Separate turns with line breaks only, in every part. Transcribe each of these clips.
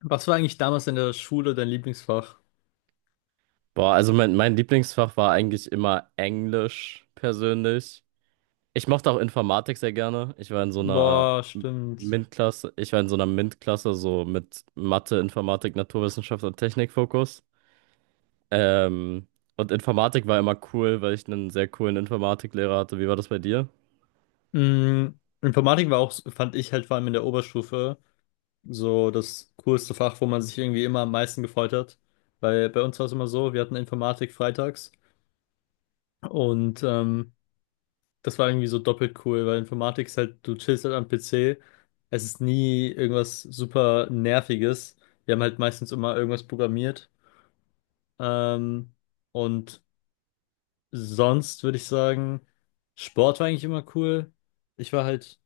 Was war eigentlich damals in der Schule dein Lieblingsfach?
Boah, also mein Lieblingsfach war eigentlich immer Englisch persönlich. Ich mochte auch Informatik sehr gerne. Ich war in so einer
Boah,
M-
stimmt.
MINT-Klasse, ich war in so einer MINT-Klasse, so mit Mathe, Informatik, Naturwissenschaft und Technikfokus. Ähm, und Informatik war immer cool, weil ich einen sehr coolen Informatiklehrer hatte. Wie war das bei dir?
Mm, Informatik war auch, fand ich halt vor allem in der Oberstufe, so das coolste Fach, wo man sich irgendwie immer am meisten gefreut hat. Weil bei uns war es immer so, wir hatten Informatik freitags und das war irgendwie so doppelt cool, weil Informatik ist halt, du chillst halt am PC, es ist nie irgendwas super Nerviges. Wir haben halt meistens immer irgendwas programmiert. Ähm, und Sonst würde ich sagen, Sport war eigentlich immer cool. Ich war halt,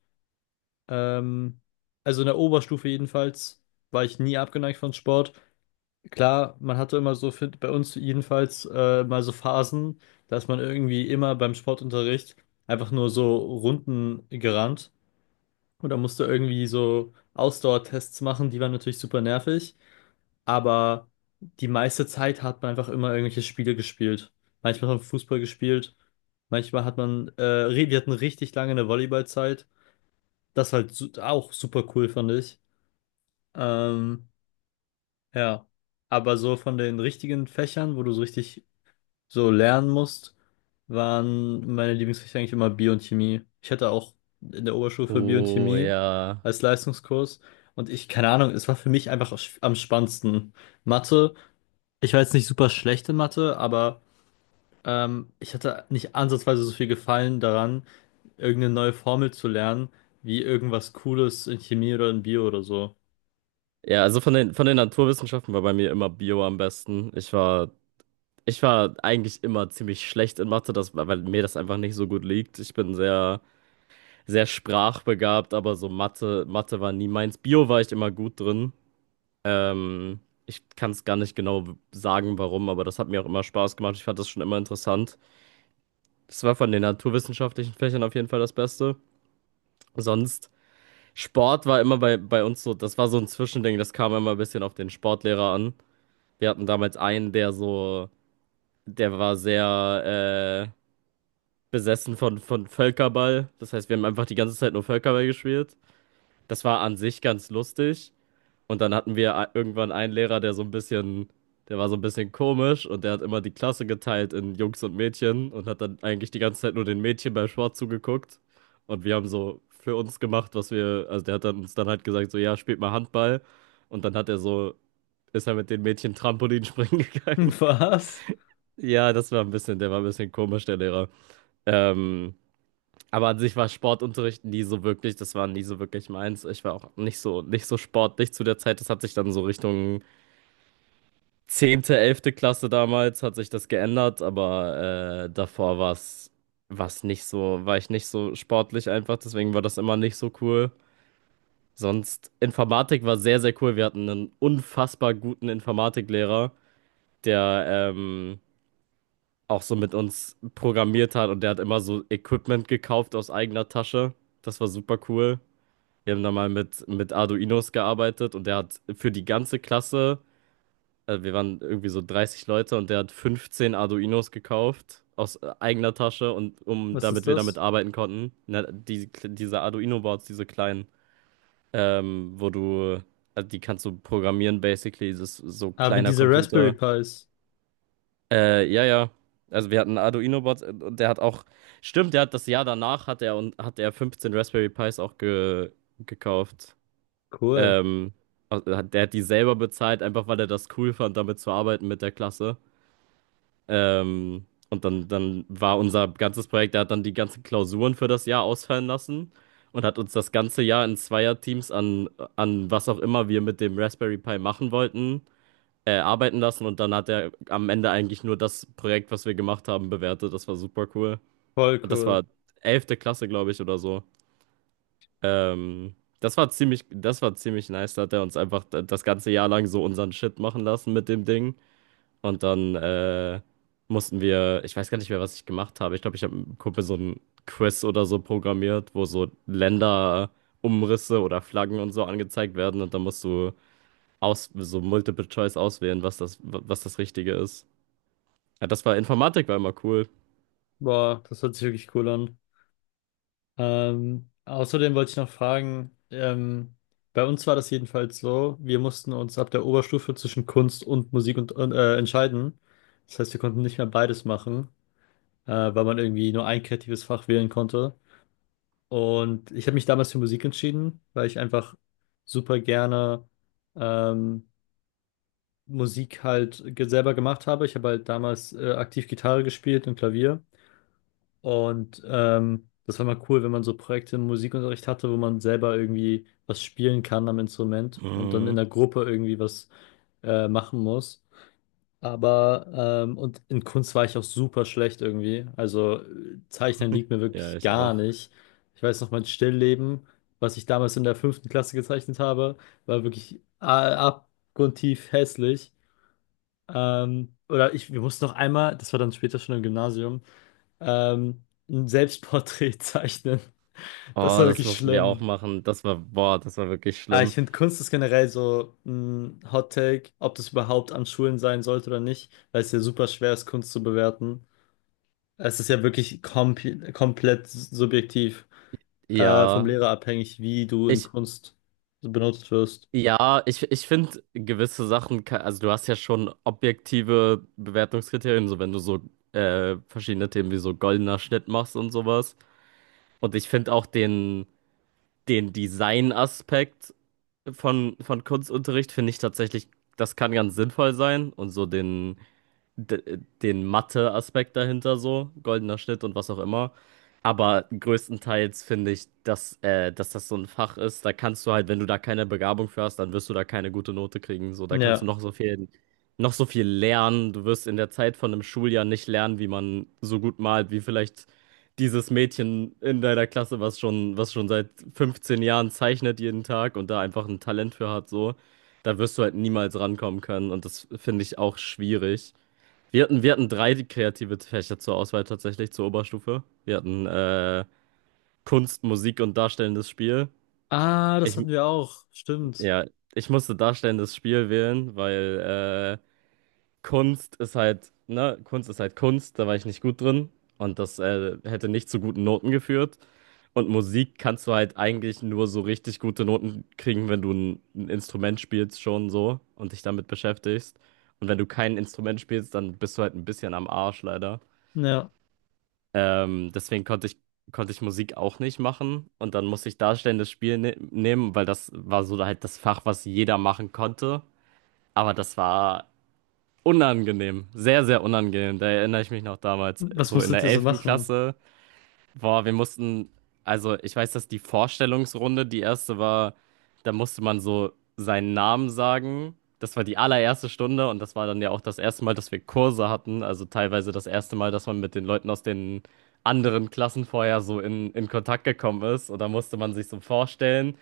ähm, also in der Oberstufe jedenfalls, war ich nie abgeneigt von Sport. Klar, man hatte immer so, für, bei uns jedenfalls, mal so Phasen, dass man irgendwie immer beim Sportunterricht einfach nur so Runden gerannt. Und da musste irgendwie so Ausdauertests machen, die waren natürlich super nervig, aber die meiste Zeit hat man einfach immer irgendwelche Spiele gespielt. Manchmal hat man Fußball gespielt, manchmal hat man, wir hatten richtig lange eine Volleyballzeit. Das halt su auch super cool, fand ich. Ähm, ja. Aber so von den richtigen Fächern, wo du so richtig so lernen musst, waren meine Lieblingsfächer eigentlich immer Bio und Chemie. Ich hatte auch in der Oberstufe Bio und
Oh
Chemie
ja.
als Leistungskurs. Und ich, keine Ahnung, es war für mich einfach am spannendsten. Mathe. Ich war jetzt nicht super schlecht in Mathe, aber ich hatte nicht ansatzweise so viel Gefallen daran, irgendeine neue Formel zu lernen, wie irgendwas Cooles in Chemie oder in Bio oder so.
Ja, also von den Naturwissenschaften war bei mir immer Bio am besten. Ich war eigentlich immer ziemlich schlecht in Mathe, weil mir das einfach nicht so gut liegt. Ich bin sehr, sehr sprachbegabt, aber so Mathe, Mathe war nie meins. Bio war ich immer gut drin. Ähm, Ich kann es gar nicht genau sagen, warum, aber das hat mir auch immer Spaß gemacht. Ich fand das schon immer interessant. Das war von den naturwissenschaftlichen Fächern auf jeden Fall das Beste. Sonst, Sport war immer bei uns so, das war so ein Zwischending, das kam immer ein bisschen auf den Sportlehrer an. Wir hatten damals einen, der war sehr besessen von Völkerball. Das heißt, wir haben einfach die ganze Zeit nur Völkerball gespielt. Das war an sich ganz lustig. Und dann hatten wir irgendwann einen Lehrer, der war so ein bisschen komisch und der hat immer die Klasse geteilt in Jungs und Mädchen und hat dann eigentlich die ganze Zeit nur den Mädchen beim Sport zugeguckt. Und wir haben so für uns gemacht, also der hat dann uns dann halt gesagt, so ja, spielt mal Handball. Und dann ist er mit den Mädchen Trampolin springen
Hm,
gegangen.
was?
Ja, das war der war ein bisschen komisch, der Lehrer. Ähm, aber an sich war Sportunterricht nie so wirklich, das war nie so wirklich meins. Ich war auch nicht so sportlich zu der Zeit. Das hat sich dann so Richtung 10., 11. Klasse damals hat sich das geändert, aber davor war ich nicht so sportlich einfach, deswegen war das immer nicht so cool. Sonst, Informatik war sehr, sehr cool. Wir hatten einen unfassbar guten Informatiklehrer, der ähm, auch so mit uns programmiert hat und der hat immer so Equipment gekauft aus eigener Tasche. Das war super cool. Wir haben da mal mit Arduinos gearbeitet und der hat für die ganze Klasse wir waren irgendwie so 30 Leute und der hat 15 Arduinos gekauft aus eigener Tasche und um
Was
damit
ist
wir damit
das?
arbeiten konnten. Na, diese Arduino-Boards, diese kleinen, ähm, wo du, also die kannst du programmieren, basically, das ist so
Ah, wie
kleiner
diese Raspberry
Computer.
Pis.
Ja, ja. Also wir hatten Arduino-Boards, und der hat auch, stimmt, der hat das Jahr danach hat er und hat er 15 Raspberry Pis auch gekauft.
Cool.
Ähm, also der hat die selber bezahlt, einfach weil er das cool fand, damit zu arbeiten mit der Klasse. Und dann war unser ganzes Projekt, der hat dann die ganzen Klausuren für das Jahr ausfallen lassen und hat uns das ganze Jahr in Zweierteams an was auch immer wir mit dem Raspberry Pi machen wollten, arbeiten lassen. Und dann hat er am Ende eigentlich nur das Projekt, was wir gemacht haben, bewertet. Das war super cool.
Voll
Und das
cool.
war 11. Klasse, glaube ich, oder so. Ähm, das war ziemlich nice. Da hat er uns einfach das ganze Jahr lang so unseren Shit machen lassen mit dem Ding. Und dann ich weiß gar nicht mehr, was ich gemacht habe. Ich glaube, ich habe mit einem Kumpel so ein Quiz oder so programmiert, wo so Länderumrisse oder Flaggen und so angezeigt werden. Und dann musst du so Multiple Choice auswählen, was was das Richtige ist. Ja, das war Informatik, war immer cool.
Boah, das hört sich wirklich cool an. Außerdem wollte ich noch fragen, bei uns war das jedenfalls so, wir mussten uns ab der Oberstufe zwischen Kunst und Musik entscheiden. Das heißt, wir konnten nicht mehr beides machen. Weil man irgendwie nur ein kreatives Fach wählen konnte. Und ich habe mich damals für Musik entschieden, weil ich einfach super gerne ähm, Musik halt selber gemacht habe. Ich habe halt damals aktiv Gitarre gespielt und Klavier. Und das war mal cool, wenn man so Projekte im Musikunterricht hatte, wo man selber irgendwie was spielen kann am Instrument und dann in
Mhm.
der Gruppe irgendwie was machen muss. Aber, in Kunst war ich auch super schlecht irgendwie. Also Zeichnen liegt mir
Ja,
wirklich
ich
gar
auch.
nicht. Ich weiß noch, mein Stillleben, was ich damals in der 5. Klasse gezeichnet habe, war wirklich abgrundtief hässlich. Wir mussten noch einmal, das war dann später schon im Gymnasium, ähm, ein Selbstporträt zeichnen. Das
Oh,
war
das
wirklich
mussten wir auch
schlimm.
machen. Das war, boah, das war wirklich
Aber ich
schlimm.
finde, Kunst ist generell so ein Hot Take, ob das überhaupt an Schulen sein sollte oder nicht, weil es ja super schwer ist, Kunst zu bewerten. Es ist ja wirklich komplett subjektiv, vom
Ja,
Lehrer abhängig, wie du in
ich,
Kunst benutzt wirst.
Ja, ich finde gewisse Sachen, also du hast ja schon objektive Bewertungskriterien, so wenn du so verschiedene Themen wie so goldener Schnitt machst und sowas. Und ich finde auch den Design-Aspekt von Kunstunterricht, finde ich tatsächlich, das kann ganz sinnvoll sein und so den den Mathe-Aspekt dahinter so, goldener Schnitt und was auch immer. Aber größtenteils finde ich, dass das so ein Fach ist, da kannst du halt, wenn du da keine Begabung für hast, dann wirst du da keine gute Note kriegen. So, da kannst du
Ja.
noch so viel lernen. Du wirst in der Zeit von einem Schuljahr nicht lernen, wie man so gut malt, wie vielleicht dieses Mädchen in deiner Klasse, was schon seit 15 Jahren zeichnet jeden Tag und da einfach ein Talent für hat, so. Da wirst du halt niemals rankommen können und das finde ich auch schwierig. Wir hatten drei kreative Fächer zur Auswahl tatsächlich zur Oberstufe. Wir hatten Kunst, Musik und darstellendes Spiel.
Ah, das
Ich,
hatten wir auch. Stimmt.
ja, ich musste darstellendes Spiel wählen, weil Kunst ist halt, ne, Kunst ist halt Kunst, da war ich nicht gut drin und das hätte nicht zu guten Noten geführt. Und Musik kannst du halt eigentlich nur so richtig gute Noten kriegen, wenn du ein Instrument spielst schon so und dich damit beschäftigst. Und wenn du kein Instrument spielst, dann bist du halt ein bisschen am Arsch leider.
Ja.
Deswegen konnte ich Musik auch nicht machen. Und dann musste ich darstellendes Spiel nehmen, weil das war so halt das Fach, was jeder machen konnte. Aber das war unangenehm, sehr, sehr unangenehm. Da erinnere ich mich noch damals,
Was
so in
musstet
der
ihr so
11.
machen?
Klasse. Boah, also ich weiß, dass die Vorstellungsrunde, die erste war, da musste man so seinen Namen sagen. Das war die allererste Stunde und das war dann ja auch das erste Mal, dass wir Kurse hatten. Also teilweise das erste Mal, dass man mit den Leuten aus den anderen Klassen vorher so in Kontakt gekommen ist. Und da musste man sich so vorstellen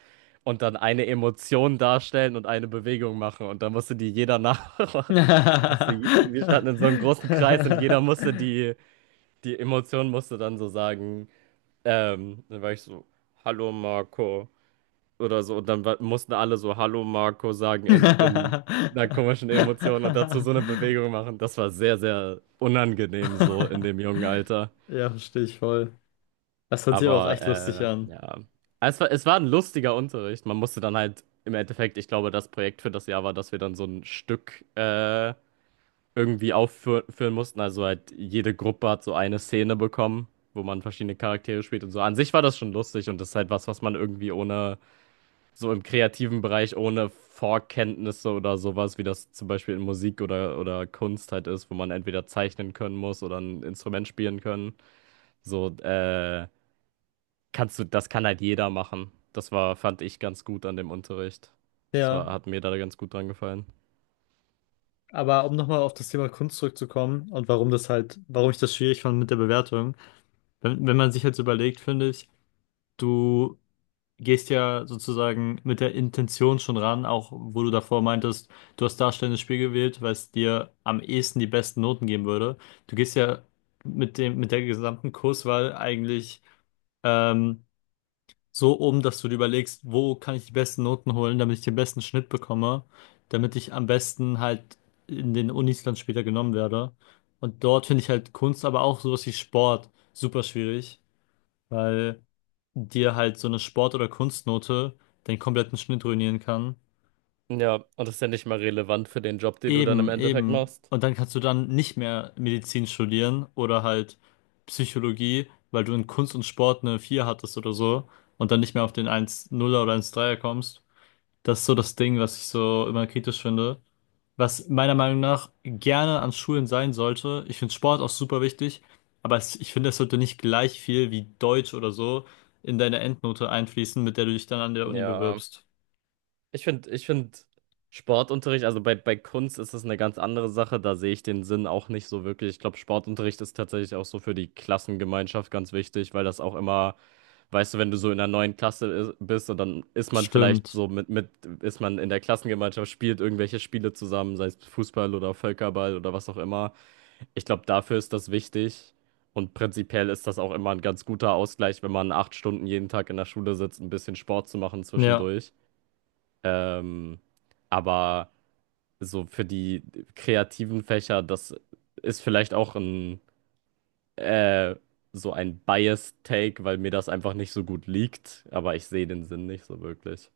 und dann eine Emotion darstellen und eine Bewegung machen. Und da musste die jeder nachmachen. Wir standen in so einem großen Kreis und jeder musste die Emotion musste dann so sagen. Dann war ich so, Hallo Marco oder so. Und dann mussten alle so Hallo Marco sagen in einer komischen Emotion und dazu so eine Bewegung machen. Das war sehr, sehr unangenehm so in dem jungen Alter.
Ja, verstehe ich voll. Das hört sich aber auch echt lustig
Aber
an.
ja, es war ein lustiger Unterricht. Man musste dann halt im Endeffekt, ich glaube, das Projekt für das Jahr war, dass wir dann so ein Stück irgendwie aufführen mussten. Also halt jede Gruppe hat so eine Szene bekommen, wo man verschiedene Charaktere spielt und so. An sich war das schon lustig und das ist halt was, was man irgendwie ohne, so im kreativen Bereich, ohne Vorkenntnisse oder sowas, wie das zum Beispiel in Musik oder Kunst halt ist, wo man entweder zeichnen können muss oder ein Instrument spielen können. So, das kann halt jeder machen. Das war, fand ich ganz gut an dem Unterricht. Das war,
Ja,
hat mir da ganz gut dran gefallen.
aber um nochmal auf das Thema Kunst zurückzukommen und warum das halt, warum ich das schwierig fand mit der Bewertung. Wenn man sich jetzt überlegt, finde ich, du gehst ja sozusagen mit der Intention schon ran, auch wo du davor meintest, du hast darstellendes Spiel gewählt, weil es dir am ehesten die besten Noten geben würde. Du gehst ja mit dem, mit der gesamten Kurswahl eigentlich, ähm, so um, dass du dir überlegst, wo kann ich die besten Noten holen, damit ich den besten Schnitt bekomme, damit ich am besten halt in den Unis dann später genommen werde. Und dort finde ich halt Kunst, aber auch sowas wie Sport super schwierig, weil dir halt so eine Sport- oder Kunstnote den kompletten Schnitt ruinieren kann.
Ja, und das ist ja nicht mal relevant für den Job, den du dann im
Eben,
Endeffekt
eben.
machst.
Und dann kannst du dann nicht mehr Medizin studieren oder halt Psychologie, weil du in Kunst und Sport eine 4 hattest oder so und dann nicht mehr auf den eins 0 er oder eins 3 er kommst. Das ist so das Ding, was ich so immer kritisch finde, was meiner Meinung nach gerne an Schulen sein sollte. Ich finde Sport auch super wichtig, aber es, ich finde, es sollte nicht gleich viel wie Deutsch oder so in deine Endnote einfließen, mit der du dich dann an der Uni
Ja,
bewirbst.
ich finde Sportunterricht, also bei Kunst ist es eine ganz andere Sache, da sehe ich den Sinn auch nicht so wirklich. Ich glaube, Sportunterricht ist tatsächlich auch so für die Klassengemeinschaft ganz wichtig, weil das auch immer, weißt du, wenn du so in einer neuen Klasse bist und dann ist man vielleicht
Stimmt.
so ist man in der Klassengemeinschaft, spielt irgendwelche Spiele zusammen, sei es Fußball oder Völkerball oder was auch immer. Ich glaube, dafür ist das wichtig. Und prinzipiell ist das auch immer ein ganz guter Ausgleich, wenn man 8 Stunden jeden Tag in der Schule sitzt, ein bisschen Sport zu machen
Ja.
zwischendurch. Ähm, aber so für die kreativen Fächer, das ist vielleicht auch ein äh, so ein Biased Take, weil mir das einfach nicht so gut liegt, aber ich sehe den Sinn nicht so wirklich.